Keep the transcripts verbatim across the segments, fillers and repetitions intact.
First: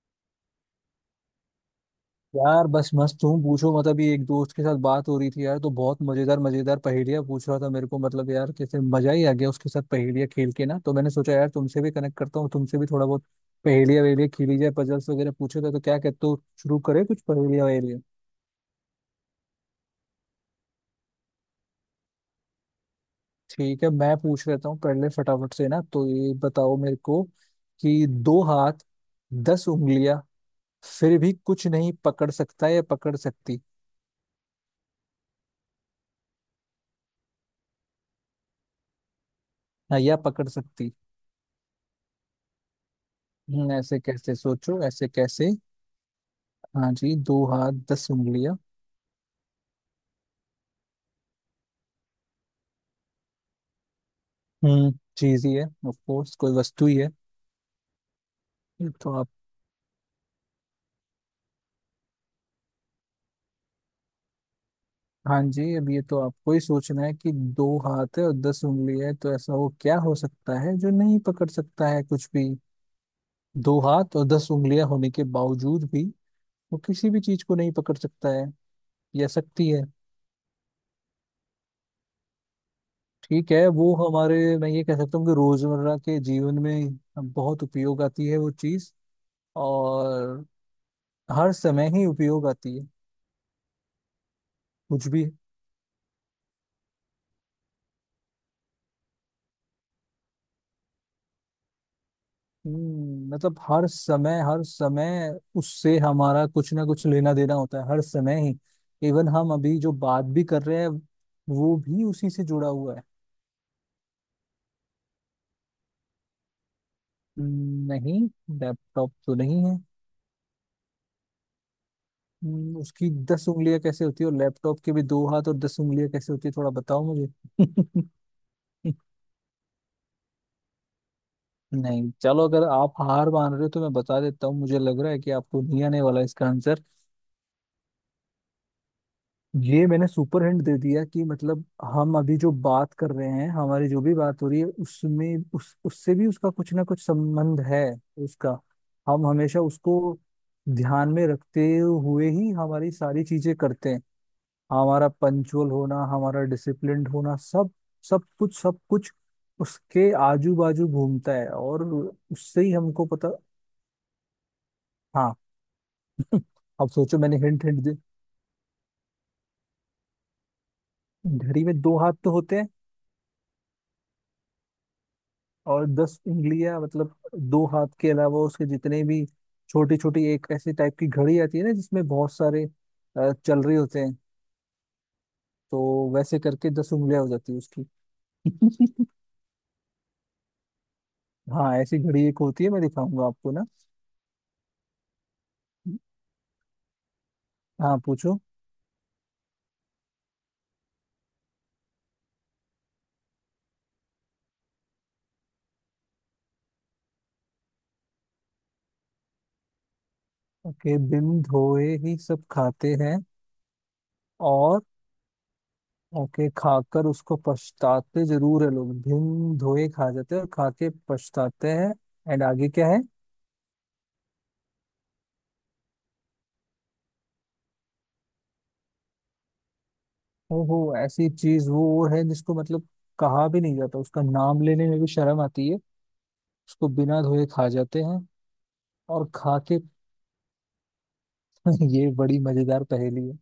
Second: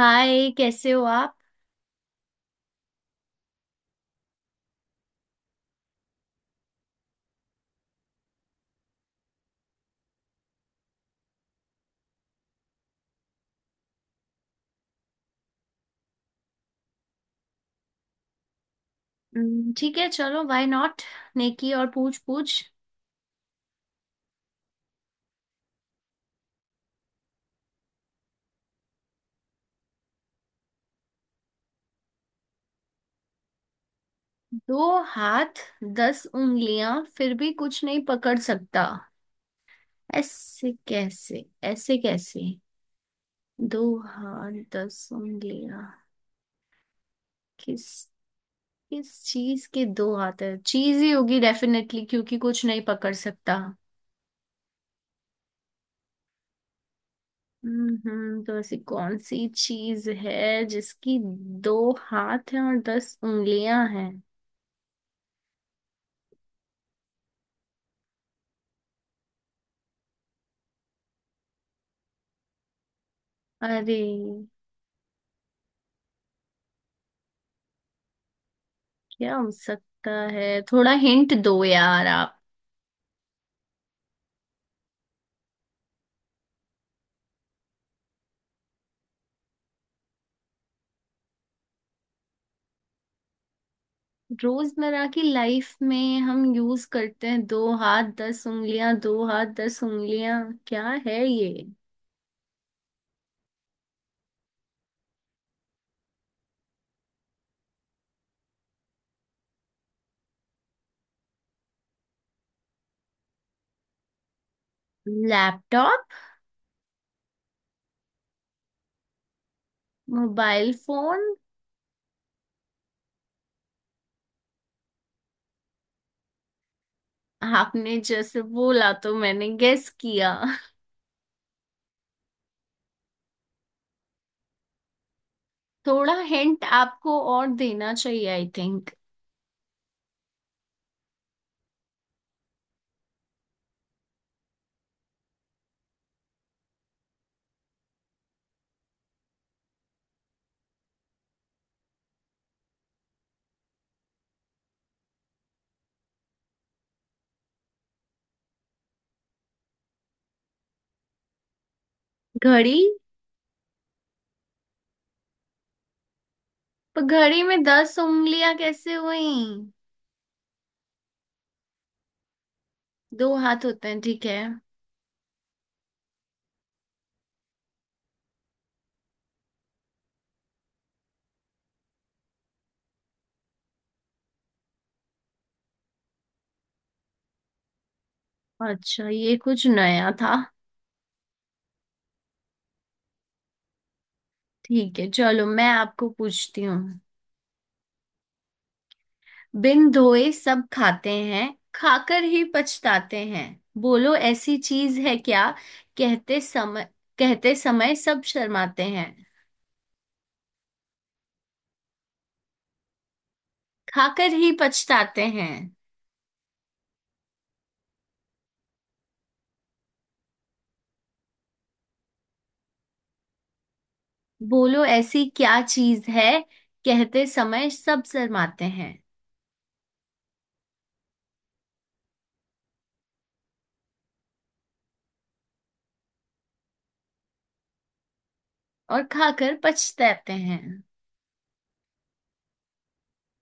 हाय, कैसे हो आप। यार बस मस्त, तुम पूछो। मतलब ये एक दोस्त के साथ बात हो रही थी यार, तो बहुत मजेदार मजेदार पहेलियां पूछ रहा था मेरे को। मतलब यार कैसे मजा ही आ गया उसके साथ पहेलियां खेल के ना, तो मैंने सोचा यार तुमसे भी कनेक्ट करता हूँ, तुमसे भी थोड़ा बहुत पहेलियां वहेलियां खेली जाए। पजल्स वगैरह पूछे थे, तो क्या कहते हो, शुरू करें कुछ पहेलियां वहेलियां। हम्म, ठीक है, चलो व्हाई नॉट। नेकी और पूछ पूछ। ठीक है, मैं पूछ लेता हूँ पहले फटाफट से ना, तो ये बताओ मेरे को कि दो हाथ, दस उंगलियां, फिर भी कुछ नहीं पकड़ सकता या पकड़ सकती। दो हाथ, दस उंगलियां, फिर भी कुछ नहीं पकड़ सकता। हाँ, या पकड़ ऐसे सकती। कैसे? ऐसे कैसे? हम्म, दो ऐसे कैसे हाथ सोचो, दस ऐसे कैसे। उंगलियां। हाँ जी, दो हाथ दस किस उंगलियां। किस चीज के दो हाथ है? चीज ही होगी डेफिनेटली, क्योंकि कुछ नहीं पकड़ सकता। हम्म। चीज ही है ऑफ कोर्स, कोई वस्तु ही है। हम्म हम्म, तो ऐसी ये तो कौन आप। सी चीज है जिसकी दो हाथ हैं और दस उंगलियां हैं? हाँ जी, अब ये तो आपको ही सोचना है कि दो हाथ है और दस उंगलियां है, तो ऐसा वो क्या हो सकता है जो नहीं पकड़ सकता है कुछ भी। दो अरे, हाथ और दस उंगलियां होने के बावजूद भी वो किसी भी चीज को नहीं पकड़ सकता है या क्या हो सकती है। सकता है? थोड़ा हिंट दो यार आप। ठीक है, वो हमारे, मैं ये कह सकता हूँ कि रोजमर्रा के जीवन में बहुत उपयोग आती है वो चीज, और हर समय ही उपयोग आती है रोजमर्रा कुछ की भी। लाइफ में हम यूज करते हैं? दो हाथ दस उंगलियां, दो हाथ दस उंगलियां, क्या है ये? हम्म, मतलब हर समय, हर समय उससे हमारा कुछ ना कुछ लेना देना होता है, हर समय ही। इवन हम अभी जो बात भी कर रहे हैं, वो भी उसी से जुड़ा हुआ है। लैपटॉप? हम्म, नहीं, लैपटॉप तो नहीं है। Mobile phone? हम्म, उसकी दस उंगलियां कैसे होती है, और लैपटॉप के भी दो हाथ और दस उंगलियां कैसे होती है, थोड़ा बताओ मुझे। आपने जैसे बोला तो मैंने गेस किया। नहीं चलो, अगर आप हार मान रहे हो तो मैं बता देता हूँ। मुझे लग रहा है कि आपको नहीं आने थोड़ा वाला इसका हिंट आंसर। आपको और देना चाहिए आई थिंक। ये मैंने सुपर हिंट दे दिया कि मतलब हम अभी जो बात कर रहे हैं, हमारी जो भी बात हो रही है, उसमें उस उससे भी, उसका कुछ ना कुछ संबंध है। उसका, हम हमेशा उसको ध्यान में रखते हुए ही हमारी सारी चीजें करते हैं। हमारा पंचुअल होना, हमारा डिसिप्लिन्ड होना, सब सब कुछ, सब कुछ उसके आजू बाजू घूमता है, और उससे ही घड़ी। हमको पता। हाँ। अब पर सोचो, मैंने घड़ी में हिंट हिंट दे। दस उंगलियां कैसे हुई? घड़ी में दो हाथ तो होते हैं, दो हाथ होते हैं ठीक है। और दस उंगलियां मतलब दो हाथ के अलावा उसके जितने भी छोटी छोटी, एक ऐसी टाइप की घड़ी आती है ना जिसमें बहुत सारे अ, चल रहे होते हैं, तो वैसे करके दस उंगलियां हो जाती है उसकी। अच्छा, ये कुछ नया था। हाँ, ऐसी घड़ी एक होती है, मैं दिखाऊंगा आपको ना। ठीक है चलो, मैं आपको पूछती हूँ। हाँ पूछो। बिन धोए सब खाते हैं, खाकर ही पछताते हैं। बोलो ऐसी चीज है क्या। कहते समय, कहते समय सब शर्माते हैं। ओके, बिन धोए ही सब खाते हैं, खाकर ही और पछताते हैं। ओके खाकर उसको पछताते जरूर है लोग। बिन धोए खा जाते हैं और खा के पछताते हैं। एंड आगे क्या है? बोलो ऐसी क्या चीज है। कहते समय सब शर्माते हैं। वो ऐसी चीज, वो वो है जिसको मतलब कहा भी नहीं जाता, उसका नाम लेने में भी शर्म आती है। उसको बिना धोए खा जाते हैं और और खाकर खा के। पछताते हैं। ये बड़ी मजेदार पहेली है।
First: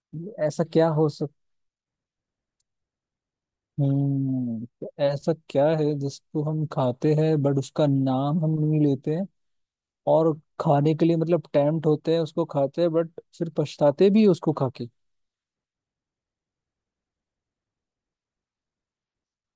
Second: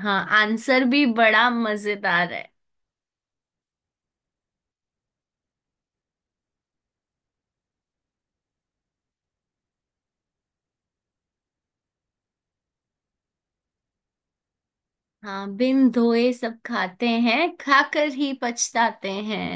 हाँ, ये ऐसा आंसर क्या भी हो सक। बड़ा मजेदार है। हम्म, तो ऐसा क्या है जिसको हम खाते हैं बट उसका नाम हम नहीं लेते हैं, और खाने के लिए मतलब टेम्प्ट होते हैं, उसको खाते हैं बट फिर पछताते भी हैं उसको खा के। हाँ, बिन धोए सब खाते हैं, खाकर ही पछताते हैं।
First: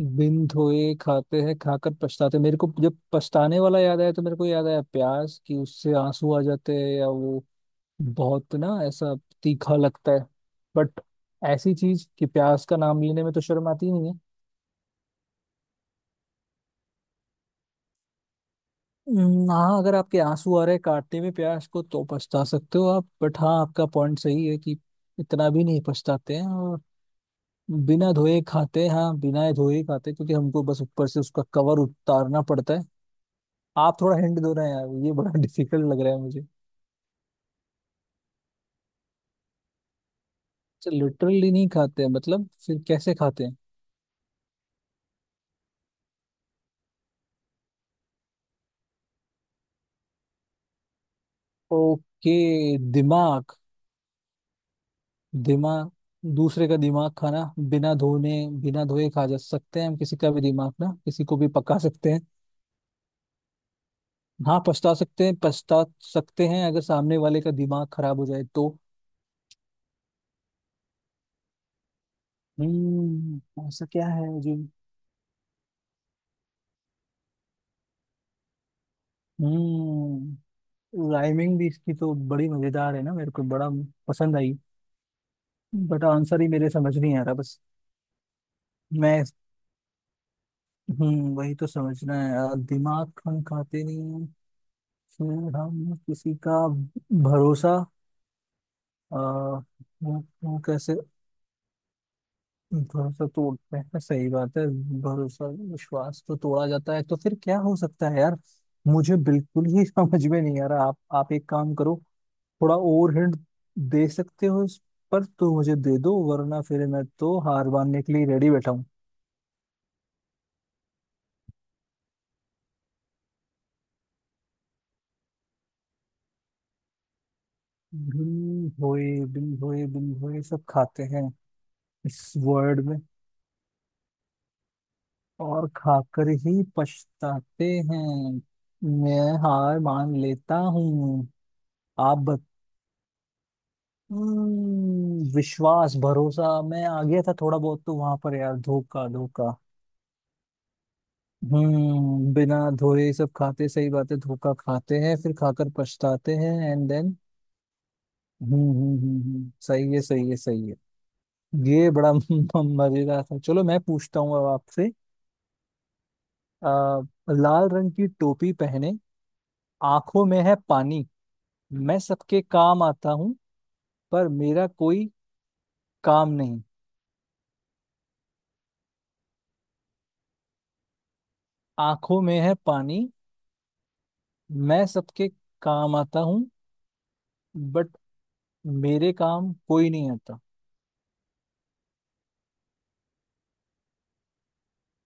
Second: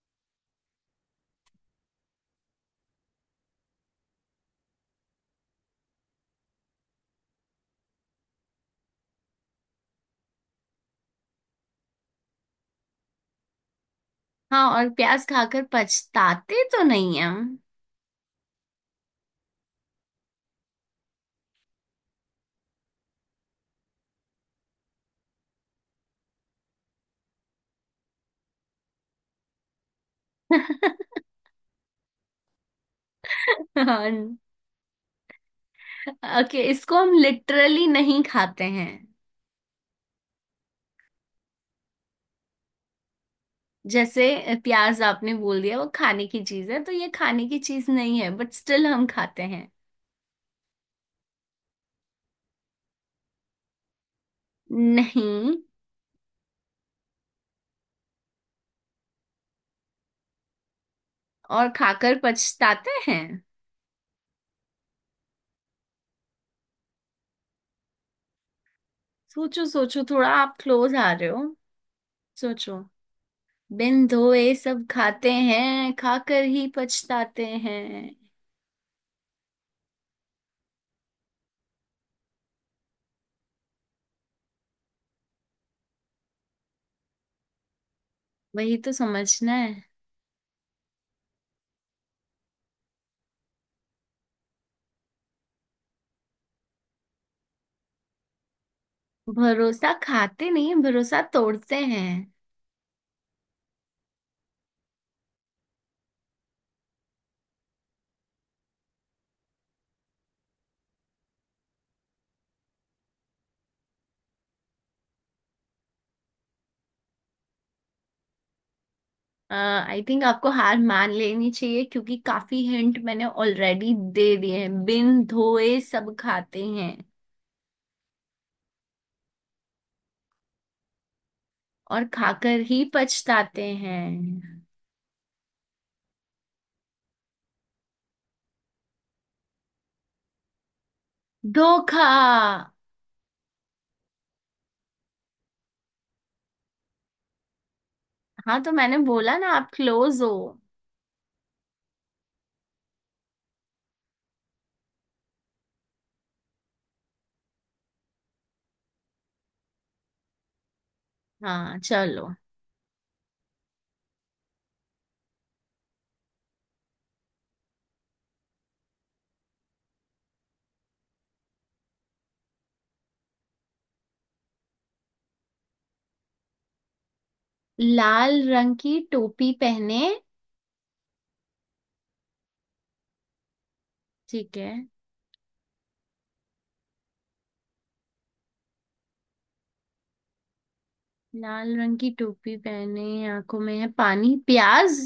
बिन धोए खाते हैं, खाकर पछताते, मेरे को जब पछताने वाला याद आया तो मेरे को याद आया प्याज, कि उससे आंसू आ जाते हैं, या वो बहुत ना ऐसा तीखा लगता है। बट ऐसी चीज, कि प्याज का नाम लेने में तो शर्म आती नहीं है। हाँ और प्याज खाकर पछताते तो नहीं हम। हम्म, हाँ, अगर आपके आंसू आ रहे हैं काटने में प्याज को तो पछता सकते हो आप। बट हाँ, आपका पॉइंट सही है, कि इतना भी नहीं पछताते हैं, और बिना धोए खाते हैं, हाँ बिना धोए खाते हैं, क्योंकि हमको बस ऊपर से उसका कवर उतारना पड़ता है। आप थोड़ा हिंट दो रहे हैं यार, ये बड़ा डिफिकल्ट लग रहा है मुझे। ओके, इसको हम लिटरली नहीं खाते हैं। अच्छा लिटरली नहीं खाते हैं, मतलब फिर कैसे खाते हैं? जैसे प्याज आपने बोल दिया, वो खाने की चीज है, तो ये खाने की चीज नहीं है, बट स्टिल हम खाते हैं। ओके। दिमाग। नहीं। दिमाग, दूसरे का दिमाग खाना। बिना धोने, बिना धोए खा जा सकते हैं हम किसी का भी दिमाग ना, किसी को भी और पका सकते खाकर हैं। पछताते हैं। हाँ, पछता सकते हैं, पछता सकते हैं अगर सामने वाले का दिमाग खराब हो जाए तो। सोचो सोचो, थोड़ा आप क्लोज आ रहे हो। सोचो। हम्म, ऐसा बिन क्या है धोए जो। सब खाते हैं, खाकर ही पछताते हैं। हम्म, राइमिंग भी इसकी तो बड़ी मजेदार है ना, मेरे को बड़ा पसंद आई। बट आंसर ही मेरे समझ नहीं आ रहा बस। वही तो मैं। समझना है। हम्म, वही तो समझना है यार। दिमाग हम खाते नहीं हैं, फिर हम किसी का भरोसा। आ, भरोसा वो, खाते वो नहीं, कैसे? भरोसा तोड़ते हैं। भरोसा तोड़ते हैं, सही बात है। भरोसा, विश्वास तो तोड़ा जाता है, तो फिर क्या हो सकता है यार? मुझे बिल्कुल ही समझ में नहीं आ रहा। आप आप एक काम करो, थोड़ा और हिंट दे सकते हो इस पर तो मुझे दे दो, वरना फिर मैं तो हार मानने के लिए रेडी बैठा हूँ। आई थिंक आपको हार मान लेनी चाहिए, क्योंकि काफी हिंट मैंने ऑलरेडी दे दिए हैं। बिन धोए सब खाते हैं बिन भोए बिन भोए बिन भोए सब खाते हैं, और इस खाकर वर्ड ही में। पछताते हैं। और खाकर ही पछताते हैं। मैं हार मान लेता हूँ। धोखा। आप बत। हम्म, विश्वास भरोसा मैं आ गया था थोड़ा बहुत, तो वहां पर यार, हाँ, तो मैंने धोखा बोला ना धोखा। आप क्लोज हो। हम्म, बिना धोए सब खाते, सही बात है, धोखा खाते हैं, फिर खाकर पछताते हैं, एंड देन हम्म हम्म हम्म हम्म, सही है, सही है, सही है। हाँ ये बड़ा चलो। मजेदार था। चलो मैं पूछता हूँ अब आपसे। आ, लाल रंग की टोपी पहने, आंखों में है पानी, मैं सबके काम आता हूँ, पर मेरा कोई काम नहीं। लाल रंग की टोपी पहने। आंखों में है पानी, ठीक है। मैं सबके काम आता हूँ, बट मेरे काम कोई नहीं आता। लाल रंग की टोपी पहने, आंखों में है पानी, प्याज।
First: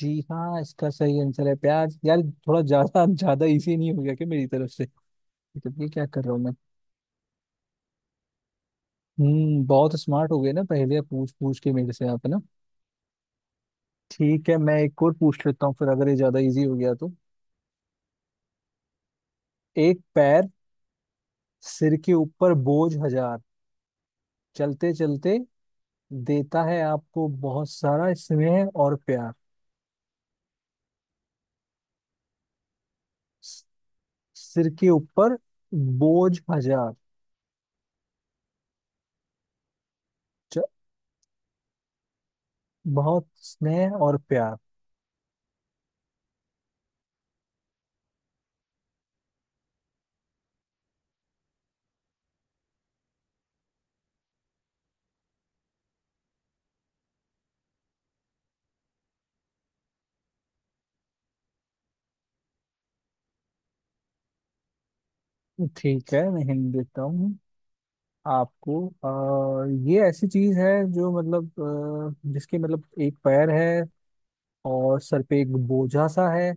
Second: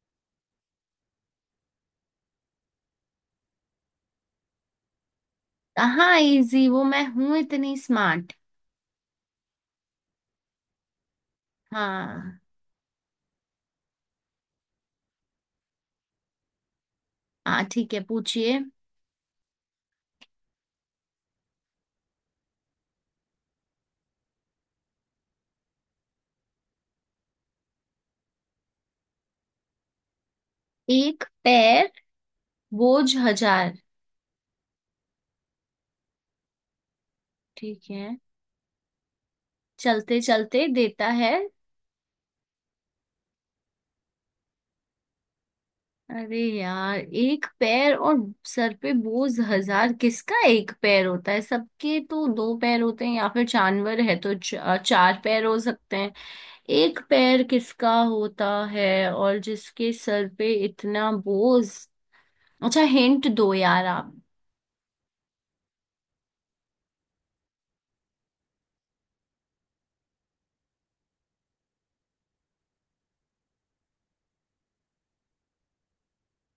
जी हाँ, इसका सही आंसर है प्याज। यार थोड़ा ज्यादा ज्यादा इजी नहीं हो गया क्या मेरी तरफ से? तो ये क्या हाँ, कर रहा हूँ मैं। इजी वो मैं हूं इतनी स्मार्ट। हम्म, बहुत स्मार्ट हो गए ना, पहले पूछ पूछ के मेरे से, आप है हाँ। ना। ठीक है, मैं एक और पूछ लेता हूँ, फिर अगर ये ज्यादा इजी हो गया तो। हाँ ठीक है, पूछिए। एक पैर, सिर के ऊपर बोझ हजार, चलते चलते देता है आपको बहुत सारा स्नेह और प्यार। एक पैर, बोझ स- हजार। सिर के ऊपर बोझ हजार। ठीक है। चलते च- चलते देता है। बहुत स्नेह और प्यार। अरे यार, एक पैर और सर पे बोझ हजार। किसका एक पैर होता है? सबके तो दो पैर होते हैं, या फिर जानवर है तो च- चार पैर हो सकते हैं। एक पैर किसका होता है और जिसके सर पे इतना बोझ? अच्छा हिंट दो यार आप। ठीक है, मैं हिंट देता हूँ आपको। आ, ये ऐसी चीज है जो मतलब अ, जिसके मतलब एक पैर है, और सर पे एक बोझा सा है,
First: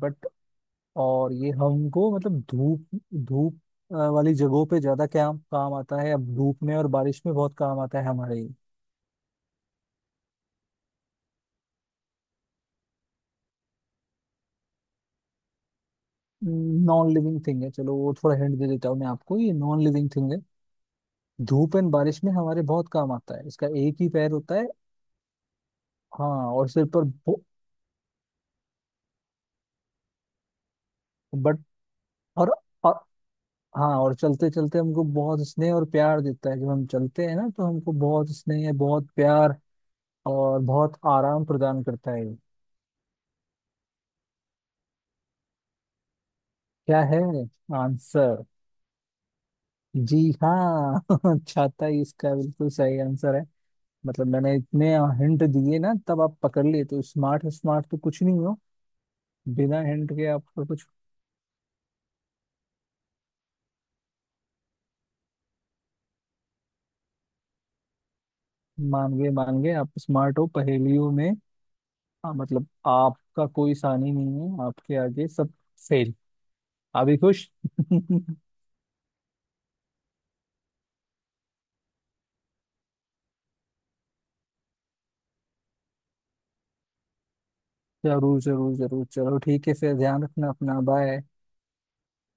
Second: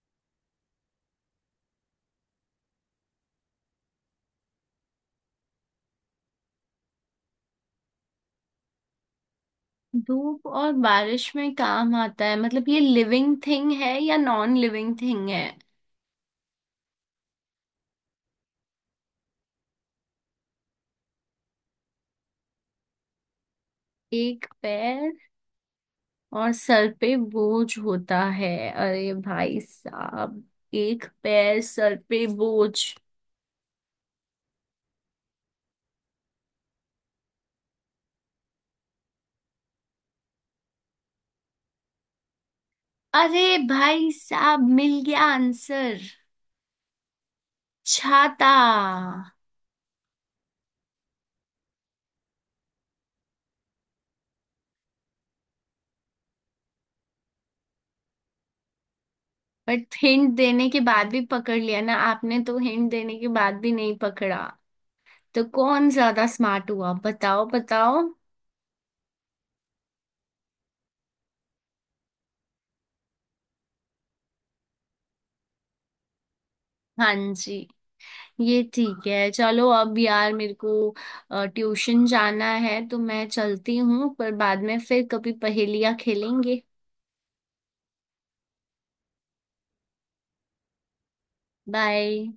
बट और ये हमको मतलब धूप, धूप अ, वाली जगहों पे ज्यादा क्या काम आता है, अब धूप में और बारिश में बहुत काम आता है हमारे। धूप और बारिश में काम आता है, मतलब ये लिविंग थिंग है या नॉन लिविंग थिंग है? नॉन लिविंग थिंग है, चलो वो थोड़ा हिंट दे देता हूँ मैं आपको, ये नॉन लिविंग थिंग है। धूप एंड बारिश में हमारे बहुत काम आता है। इसका एक ही पैर एक होता है। पैर हाँ। और और सिर सर पर, पे बोझ होता है, अरे भाई साहब। एक बट पैर, सर पे और, बोझ, और हाँ और चलते चलते हमको बहुत स्नेह और प्यार देता है। जब हम चलते हैं ना तो हमको बहुत स्नेह, बहुत प्यार और बहुत आराम प्रदान करता है। अरे भाई साहब, मिल गया आंसर। क्या है आंसर? छाता। जी हाँ। छाता ही इसका बिल्कुल सही आंसर है। मतलब मैंने इतने हिंट दिए ना तब आप पकड़ लिए, तो स्मार्ट स्मार्ट तो कुछ नहीं हो, बिना बट हिंट के हिंट आपका देने के कुछ। बाद भी पकड़ लिया ना आपने, तो हिंट देने के बाद भी नहीं पकड़ा, तो कौन ज्यादा स्मार्ट हुआ? बताओ बताओ। मान गए मान गए, आप स्मार्ट हो पहेलियों में। हाँ, मतलब आपका कोई सानी नहीं है, आपके आगे सब फेल। आप हाँ भी खुश। जी, ये ठीक है चलो। अब यार मेरे को अ, ट्यूशन जाना है, तो मैं चलती हूँ, पर बाद में फिर कभी पहेलियाँ खेलेंगे। जरूर जरूर जरूर, चलो ठीक है फिर, ध्यान रखना अपना, बाय। बाय।